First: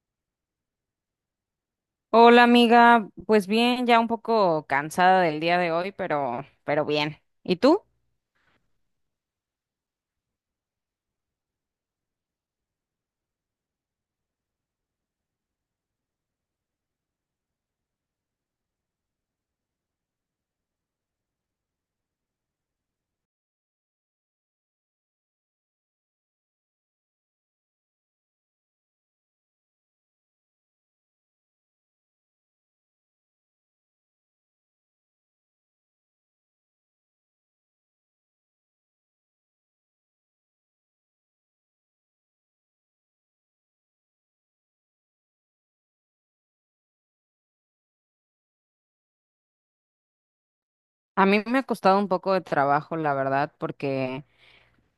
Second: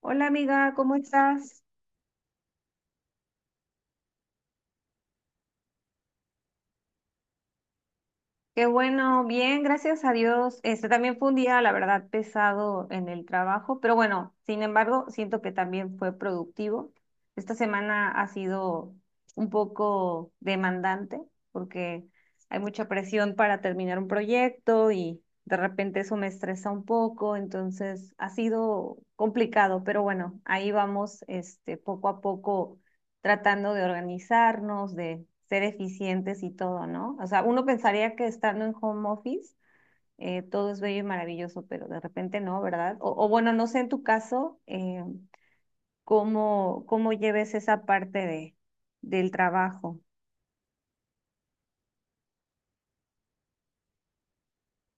Hola amiga, ¿cómo estás? Hola amiga, pues bien, ya un poco cansada del día de hoy, pero bien. ¿Y tú? Qué bueno, bien, gracias a Dios. Este también fue un día, la verdad, pesado en el trabajo, pero bueno, sin embargo, siento que también fue productivo. Esta semana ha sido un poco demandante porque hay mucha presión para terminar un proyecto y de repente eso me estresa un poco, entonces ha sido complicado, pero bueno, ahí vamos, este, poco a poco tratando de organizarnos, de ser eficientes y todo, ¿no? O sea, uno pensaría que estando en home office todo es bello y maravilloso, pero de repente no, ¿verdad? O bueno, no sé en tu caso cómo lleves esa parte del trabajo. A mí me ha costado un poco de trabajo, la verdad, porque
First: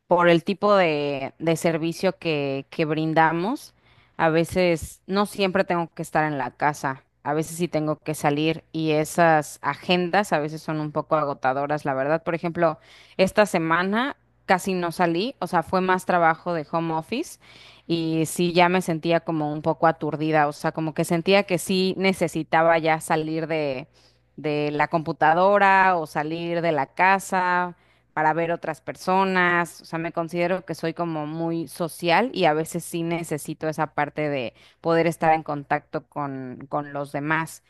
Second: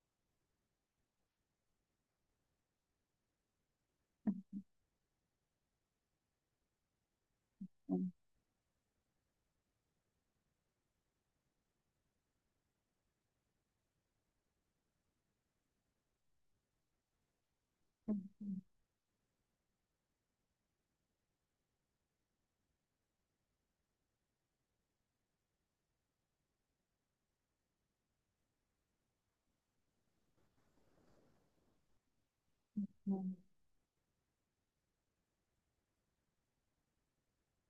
por el tipo de servicio que brindamos, a veces no siempre tengo que estar en la casa, a veces sí tengo que salir y esas agendas a veces son un poco agotadoras, la verdad. Por ejemplo, esta semana casi no salí, o sea, fue más trabajo de home office y sí ya me sentía como un poco aturdida, o sea, como que sentía que sí necesitaba ya salir de la computadora o salir de la casa, para ver otras personas, o sea, me considero que soy como muy social y a veces sí necesito esa parte de poder estar en contacto con los demás.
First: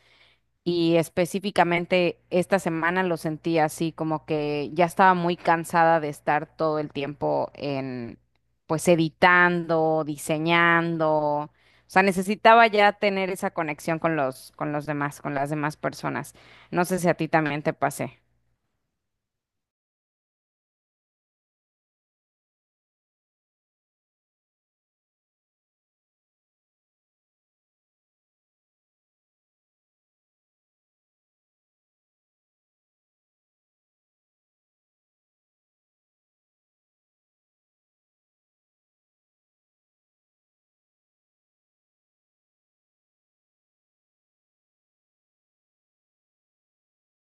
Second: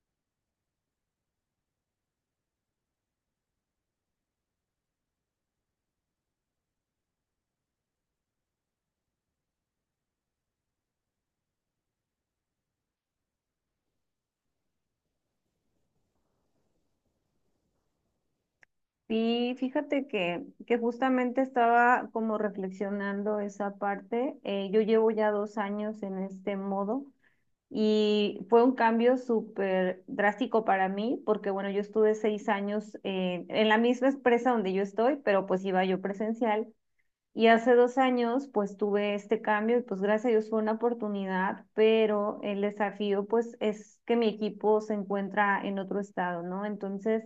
Y específicamente esta semana lo sentí así, como que ya estaba muy cansada de estar todo el tiempo en, pues, editando, diseñando. O sea, necesitaba ya tener esa conexión con con los demás, con las demás personas. No sé si a ti también te pasé. Sí, fíjate que justamente estaba como reflexionando esa parte. Yo llevo ya 2 años en este modo. Y fue un cambio súper drástico para mí, porque bueno, yo estuve 6 años en la misma empresa donde yo estoy, pero pues iba yo presencial. Y hace 2 años, pues tuve este cambio y pues gracias a Dios fue una oportunidad, pero el desafío pues es que mi equipo se encuentra en otro estado, ¿no? Entonces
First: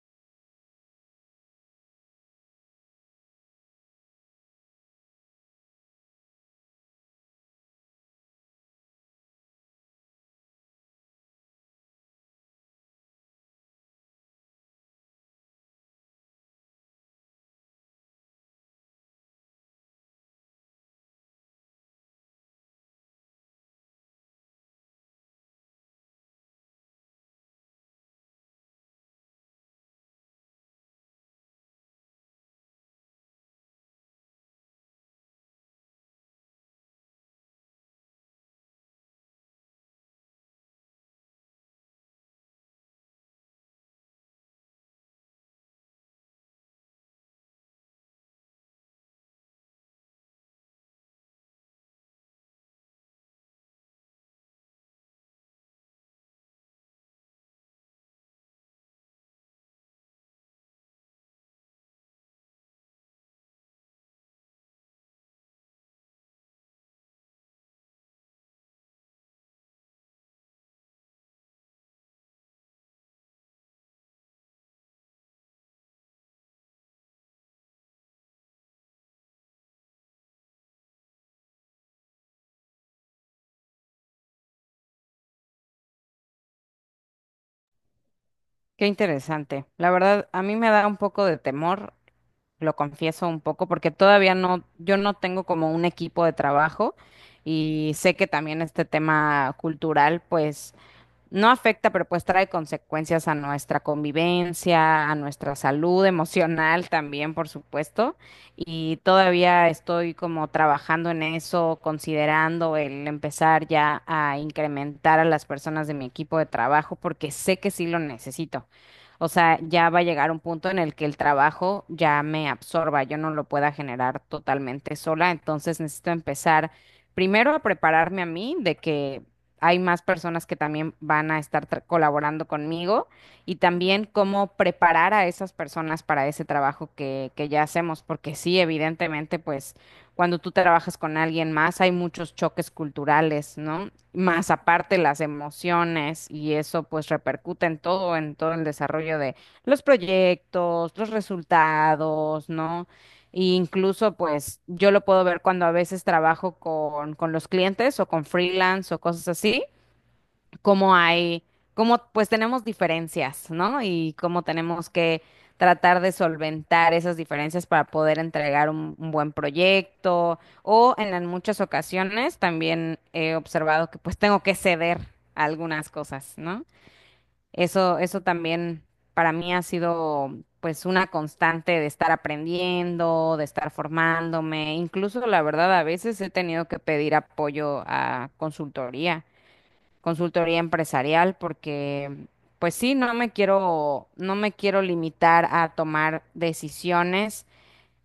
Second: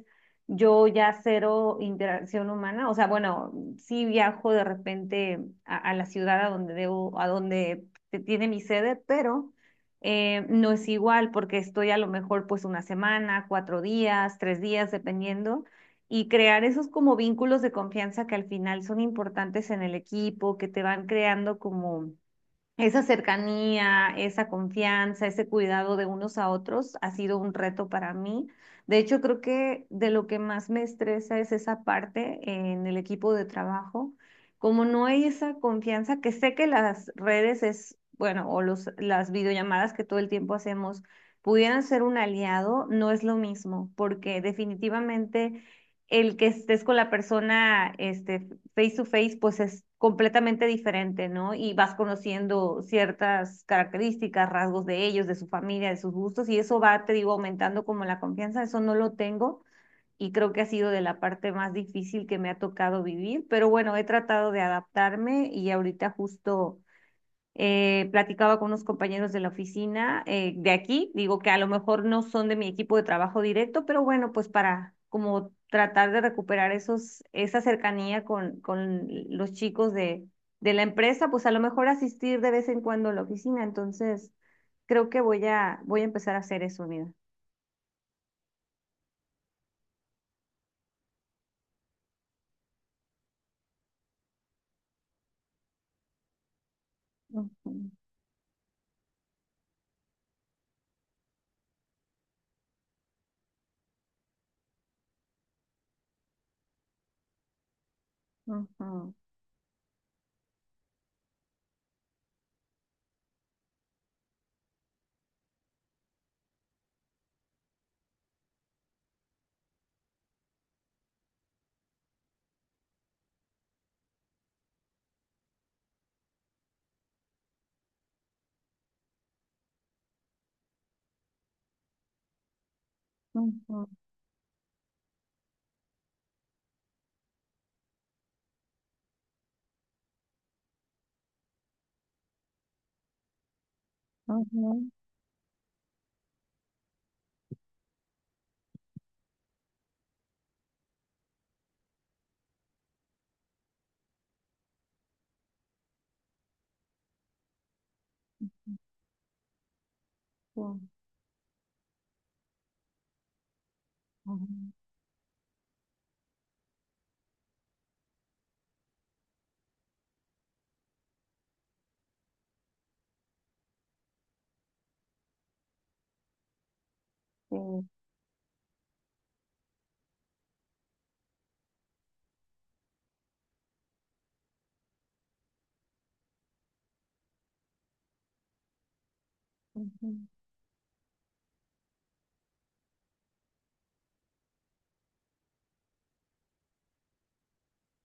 yo ya cero interacción humana, o sea, bueno, sí viajo de repente a la ciudad a donde debo, a donde tiene mi sede, pero no es igual porque estoy a lo mejor pues una semana, 4 días, 3 días, dependiendo y crear esos como vínculos de confianza que al final son importantes en el equipo, que te van creando como esa cercanía, esa confianza, ese cuidado de unos a otros ha sido un reto para mí. De hecho, creo que de lo que más me estresa es esa parte en el equipo de trabajo. Como no hay esa confianza, que sé que las redes es, bueno, o las videollamadas que todo el tiempo hacemos pudieran ser un aliado, no es lo mismo, porque definitivamente el que estés con la persona, este, face to face, pues es completamente diferente, ¿no? Y vas conociendo ciertas características, rasgos de ellos, de su familia, de sus gustos, y eso va, te digo, aumentando como la confianza, eso no lo tengo y creo que ha sido de la parte más difícil que me ha tocado vivir, pero bueno, he tratado de adaptarme y ahorita justo platicaba con unos compañeros de la oficina de aquí, digo que a lo mejor no son de mi equipo de trabajo directo, pero bueno, pues para como tratar de recuperar esos, esa cercanía con los chicos de la empresa, pues a lo mejor asistir de vez en cuando a la oficina. Entonces, creo que voy a empezar a hacer eso, mira. Qué interesante. La verdad, a mí me da un poco de temor, lo confieso un poco, porque todavía no, yo no tengo como un equipo de trabajo Ujú, y sé que también este tema cultural, pues no afecta, pero pues trae consecuencias a nuestra convivencia, a nuestra salud emocional también, por supuesto. Y ujú, todavía estoy como trabajando en eso, considerando el empezar ya a incrementar a las personas de mi equipo de trabajo, porque sé que sí lo necesito. O sea, ya va a llegar un punto en el que el trabajo ya me absorba, yo no lo pueda generar totalmente sola, entonces necesito empezar primero a prepararme a mí de que hay más personas que también van a estar colaborando conmigo y ujú, también cómo preparar a esas personas para ese trabajo que ya hacemos, porque sí, evidentemente, pues cuando tú trabajas con alguien más hay muchos choques culturales, ¿no? Más ujú, aparte las emociones y eso pues repercute en todo el desarrollo de los proyectos, los resultados, ¿no? E incluso, pues, yo lo puedo ver cuando a veces trabajo con los clientes o con freelance o cosas así, ujú, cómo hay, cómo pues tenemos diferencias, ¿no? Y cómo ujú, tenemos que tratar de solventar esas diferencias para poder entregar un buen proyecto o en las muchas ocasiones también he observado que pues tengo que ceder a algunas cosas, ¿no? sí, Eso también para mí ha sido pues una constante de estar aprendiendo, de estar formándome, incluso la verdad a veces he tenido que pedir apoyo a consultoría ujú, consultoría empresarial porque, pues sí, no me quiero limitar a tomar decisiones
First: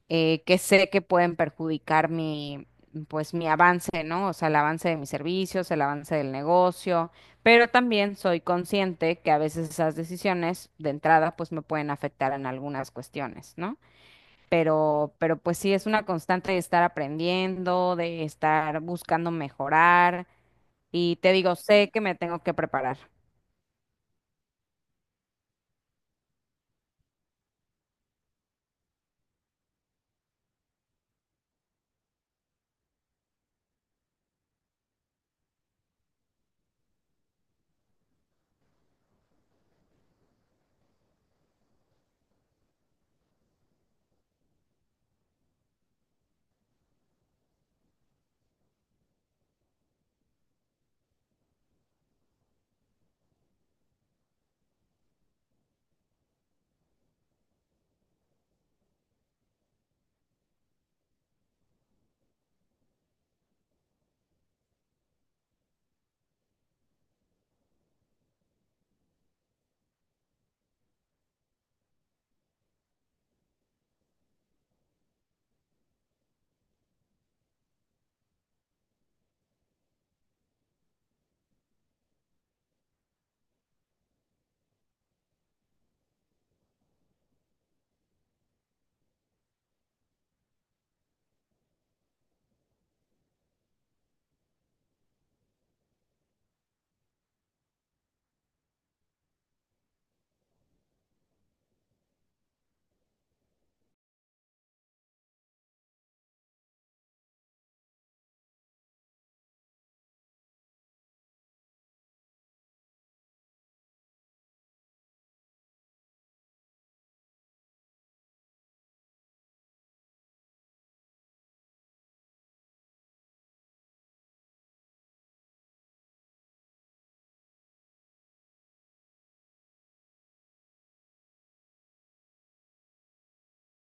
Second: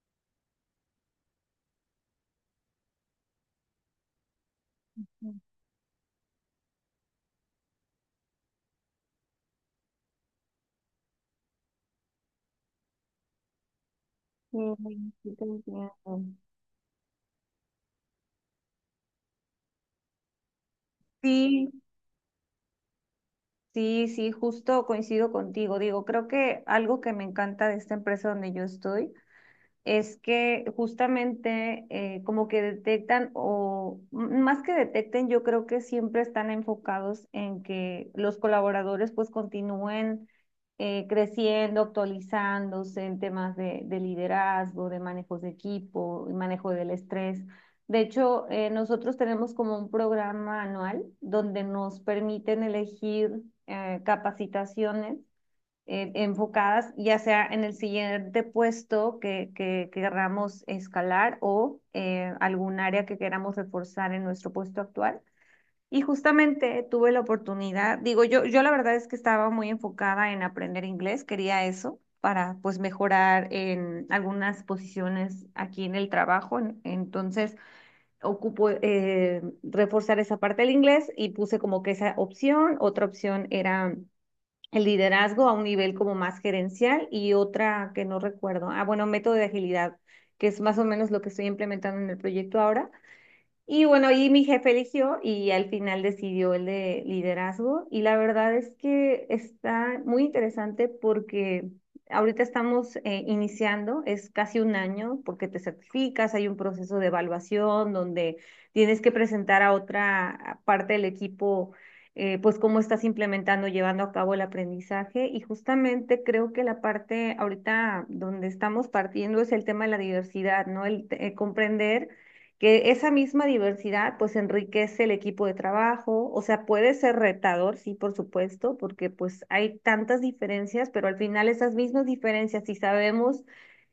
que sé que pueden perjudicar mi, pues mi avance, ¿no? O sea, el avance de mis ujú. servicios, el avance del negocio, pero también soy consciente que a veces esas decisiones de entrada, pues me pueden afectar en algunas cuestiones, ¿no? Sí, Pero, sí, pero te pues sí, es entiendo. una constante de estar aprendiendo, de estar buscando mejorar y te digo, Sí, sé que me tengo que preparar. sí, sí, justo coincido contigo. Digo, creo que algo que me encanta de esta empresa donde yo estoy es que justamente como que detectan o más que detecten, yo creo que siempre están enfocados en que los colaboradores pues continúen creciendo, actualizándose en temas de liderazgo, de manejos de equipo, y manejo del estrés. De hecho, nosotros tenemos como un programa anual donde nos permiten elegir capacitaciones enfocadas ya sea en el siguiente puesto que queramos escalar o algún área que queramos reforzar en nuestro puesto actual. Y justamente tuve la oportunidad, digo, yo la verdad es que estaba muy enfocada en aprender inglés, quería eso para pues mejorar en algunas posiciones aquí en el trabajo. Entonces ocupo reforzar esa parte del inglés y puse como que esa opción. Otra opción era el liderazgo a un nivel como más gerencial y otra que no recuerdo. Ah, bueno, método de agilidad, que es más o menos lo que estoy implementando en el proyecto ahora. Y bueno, y mi jefe eligió y al final decidió el de liderazgo. Y la verdad es que está muy interesante porque ahorita estamos iniciando, es casi un año porque te certificas, hay un proceso de evaluación donde tienes que presentar a otra parte del equipo, pues cómo estás implementando, llevando a cabo el aprendizaje. Y justamente creo que la parte ahorita donde estamos partiendo es el tema de la diversidad, ¿no? El comprender que esa misma diversidad pues enriquece el equipo de trabajo, o sea, puede ser retador, sí, por supuesto, porque pues hay tantas diferencias, pero al final esas mismas diferencias, si sabemos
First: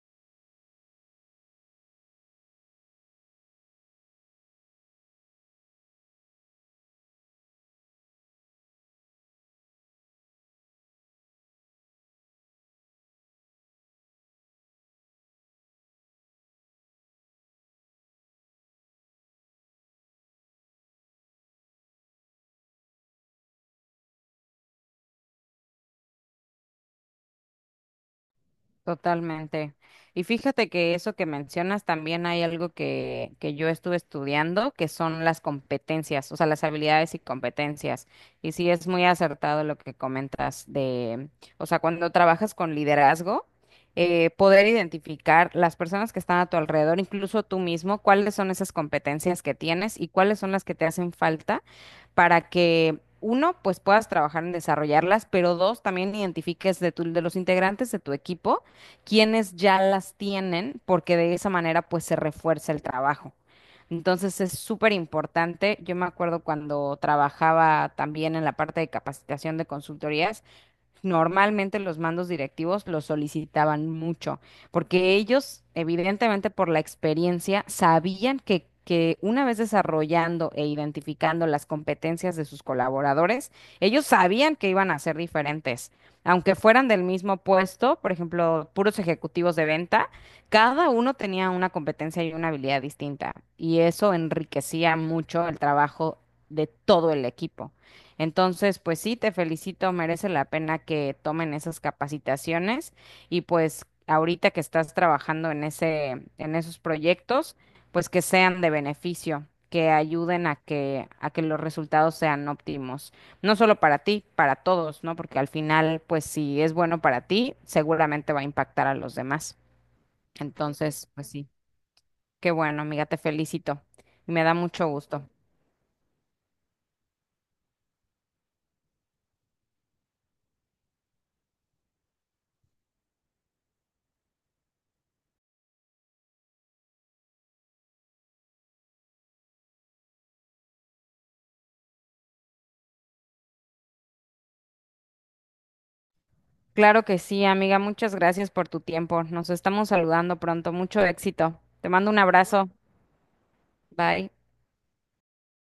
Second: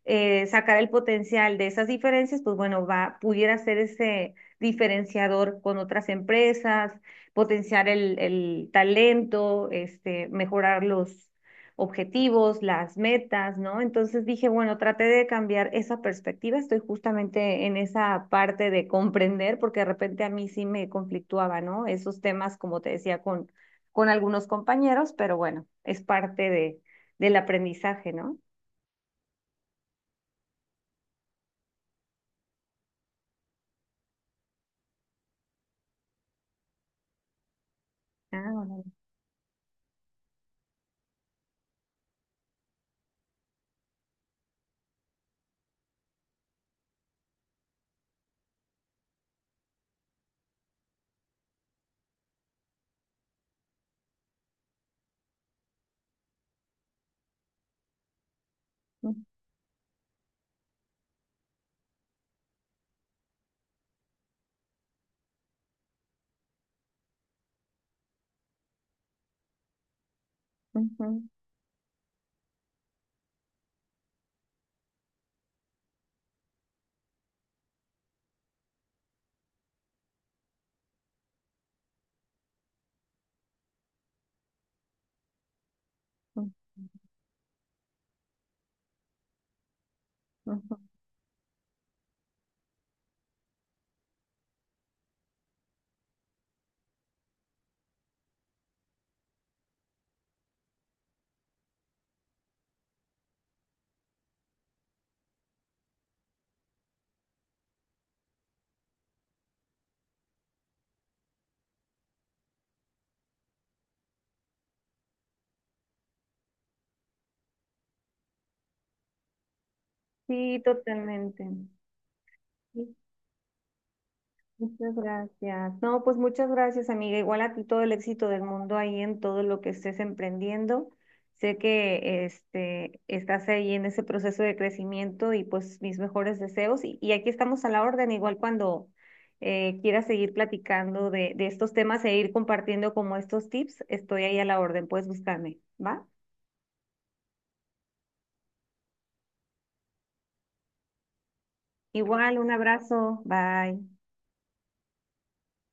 sacar el potencial de esas diferencias, pues bueno, va, pudiera ser ese diferenciador con otras empresas, potenciar el talento, este, mejorar los objetivos, las metas, ¿no? Entonces dije, bueno, traté de cambiar esa perspectiva, estoy justamente en esa parte de comprender, porque de repente a mí sí me conflictuaba, ¿no? Esos temas, como te decía, con algunos compañeros, pero bueno, es parte de, del aprendizaje, ¿no? Totalmente. Y fíjate que eso que mencionas también hay algo que yo estuve estudiando, que son las competencias, o sea, las habilidades y competencias. Ah, Y sí órale. es muy acertado lo que comentas de, o sea, cuando trabajas con liderazgo, poder identificar las personas que están a tu alrededor, incluso tú mismo, cuáles son esas competencias que tienes y cuáles son las que te hacen falta para que uno, pues puedas trabajar en desarrollarlas, pero dos, también identifiques de de los integrantes de tu equipo Ujú, quienes ya las tienen, porque de esa manera pues se refuerza el trabajo. Entonces es súper importante. Yo me acuerdo cuando trabajaba también en la parte de capacitación de consultorías, ujú, normalmente los mandos directivos los solicitaban mucho, porque ellos, evidentemente por la experiencia, sabían que una vez desarrollando e identificando las competencias de sus colaboradores, ellos sabían que iban a ser diferentes. Aunque fueran del mismo puesto, por ejemplo, puros ejecutivos de venta, ujú. cada uno tenía una competencia y una habilidad distinta, y eso enriquecía mucho el trabajo de todo el equipo. Entonces, pues sí, te felicito, merece la pena que tomen esas capacitaciones y pues ahorita que estás trabajando en ese, en esos proyectos, pues que sean de beneficio, que ayuden a que los resultados sean óptimos, no solo para ti, para todos, ¿no? Porque al final, pues si es bueno para ti, seguramente va a impactar a los demás. Sí, Entonces, pues totalmente. sí, qué bueno, Sí. amiga, te felicito y me da mucho Muchas gusto. gracias. No, pues muchas gracias, amiga. Igual a ti todo el éxito del mundo ahí en todo lo que estés emprendiendo. Sé que este estás ahí en ese proceso de crecimiento y pues mis mejores deseos. Y aquí estamos a la orden, igual cuando quieras seguir platicando de estos temas e ir compartiendo como estos tips, estoy ahí a la orden. Puedes buscarme, ¿va? Claro que sí, amiga. Muchas gracias por tu tiempo. Nos estamos saludando pronto. Mucho éxito. Te mando un Igual, un abrazo. abrazo. Bye. Bye.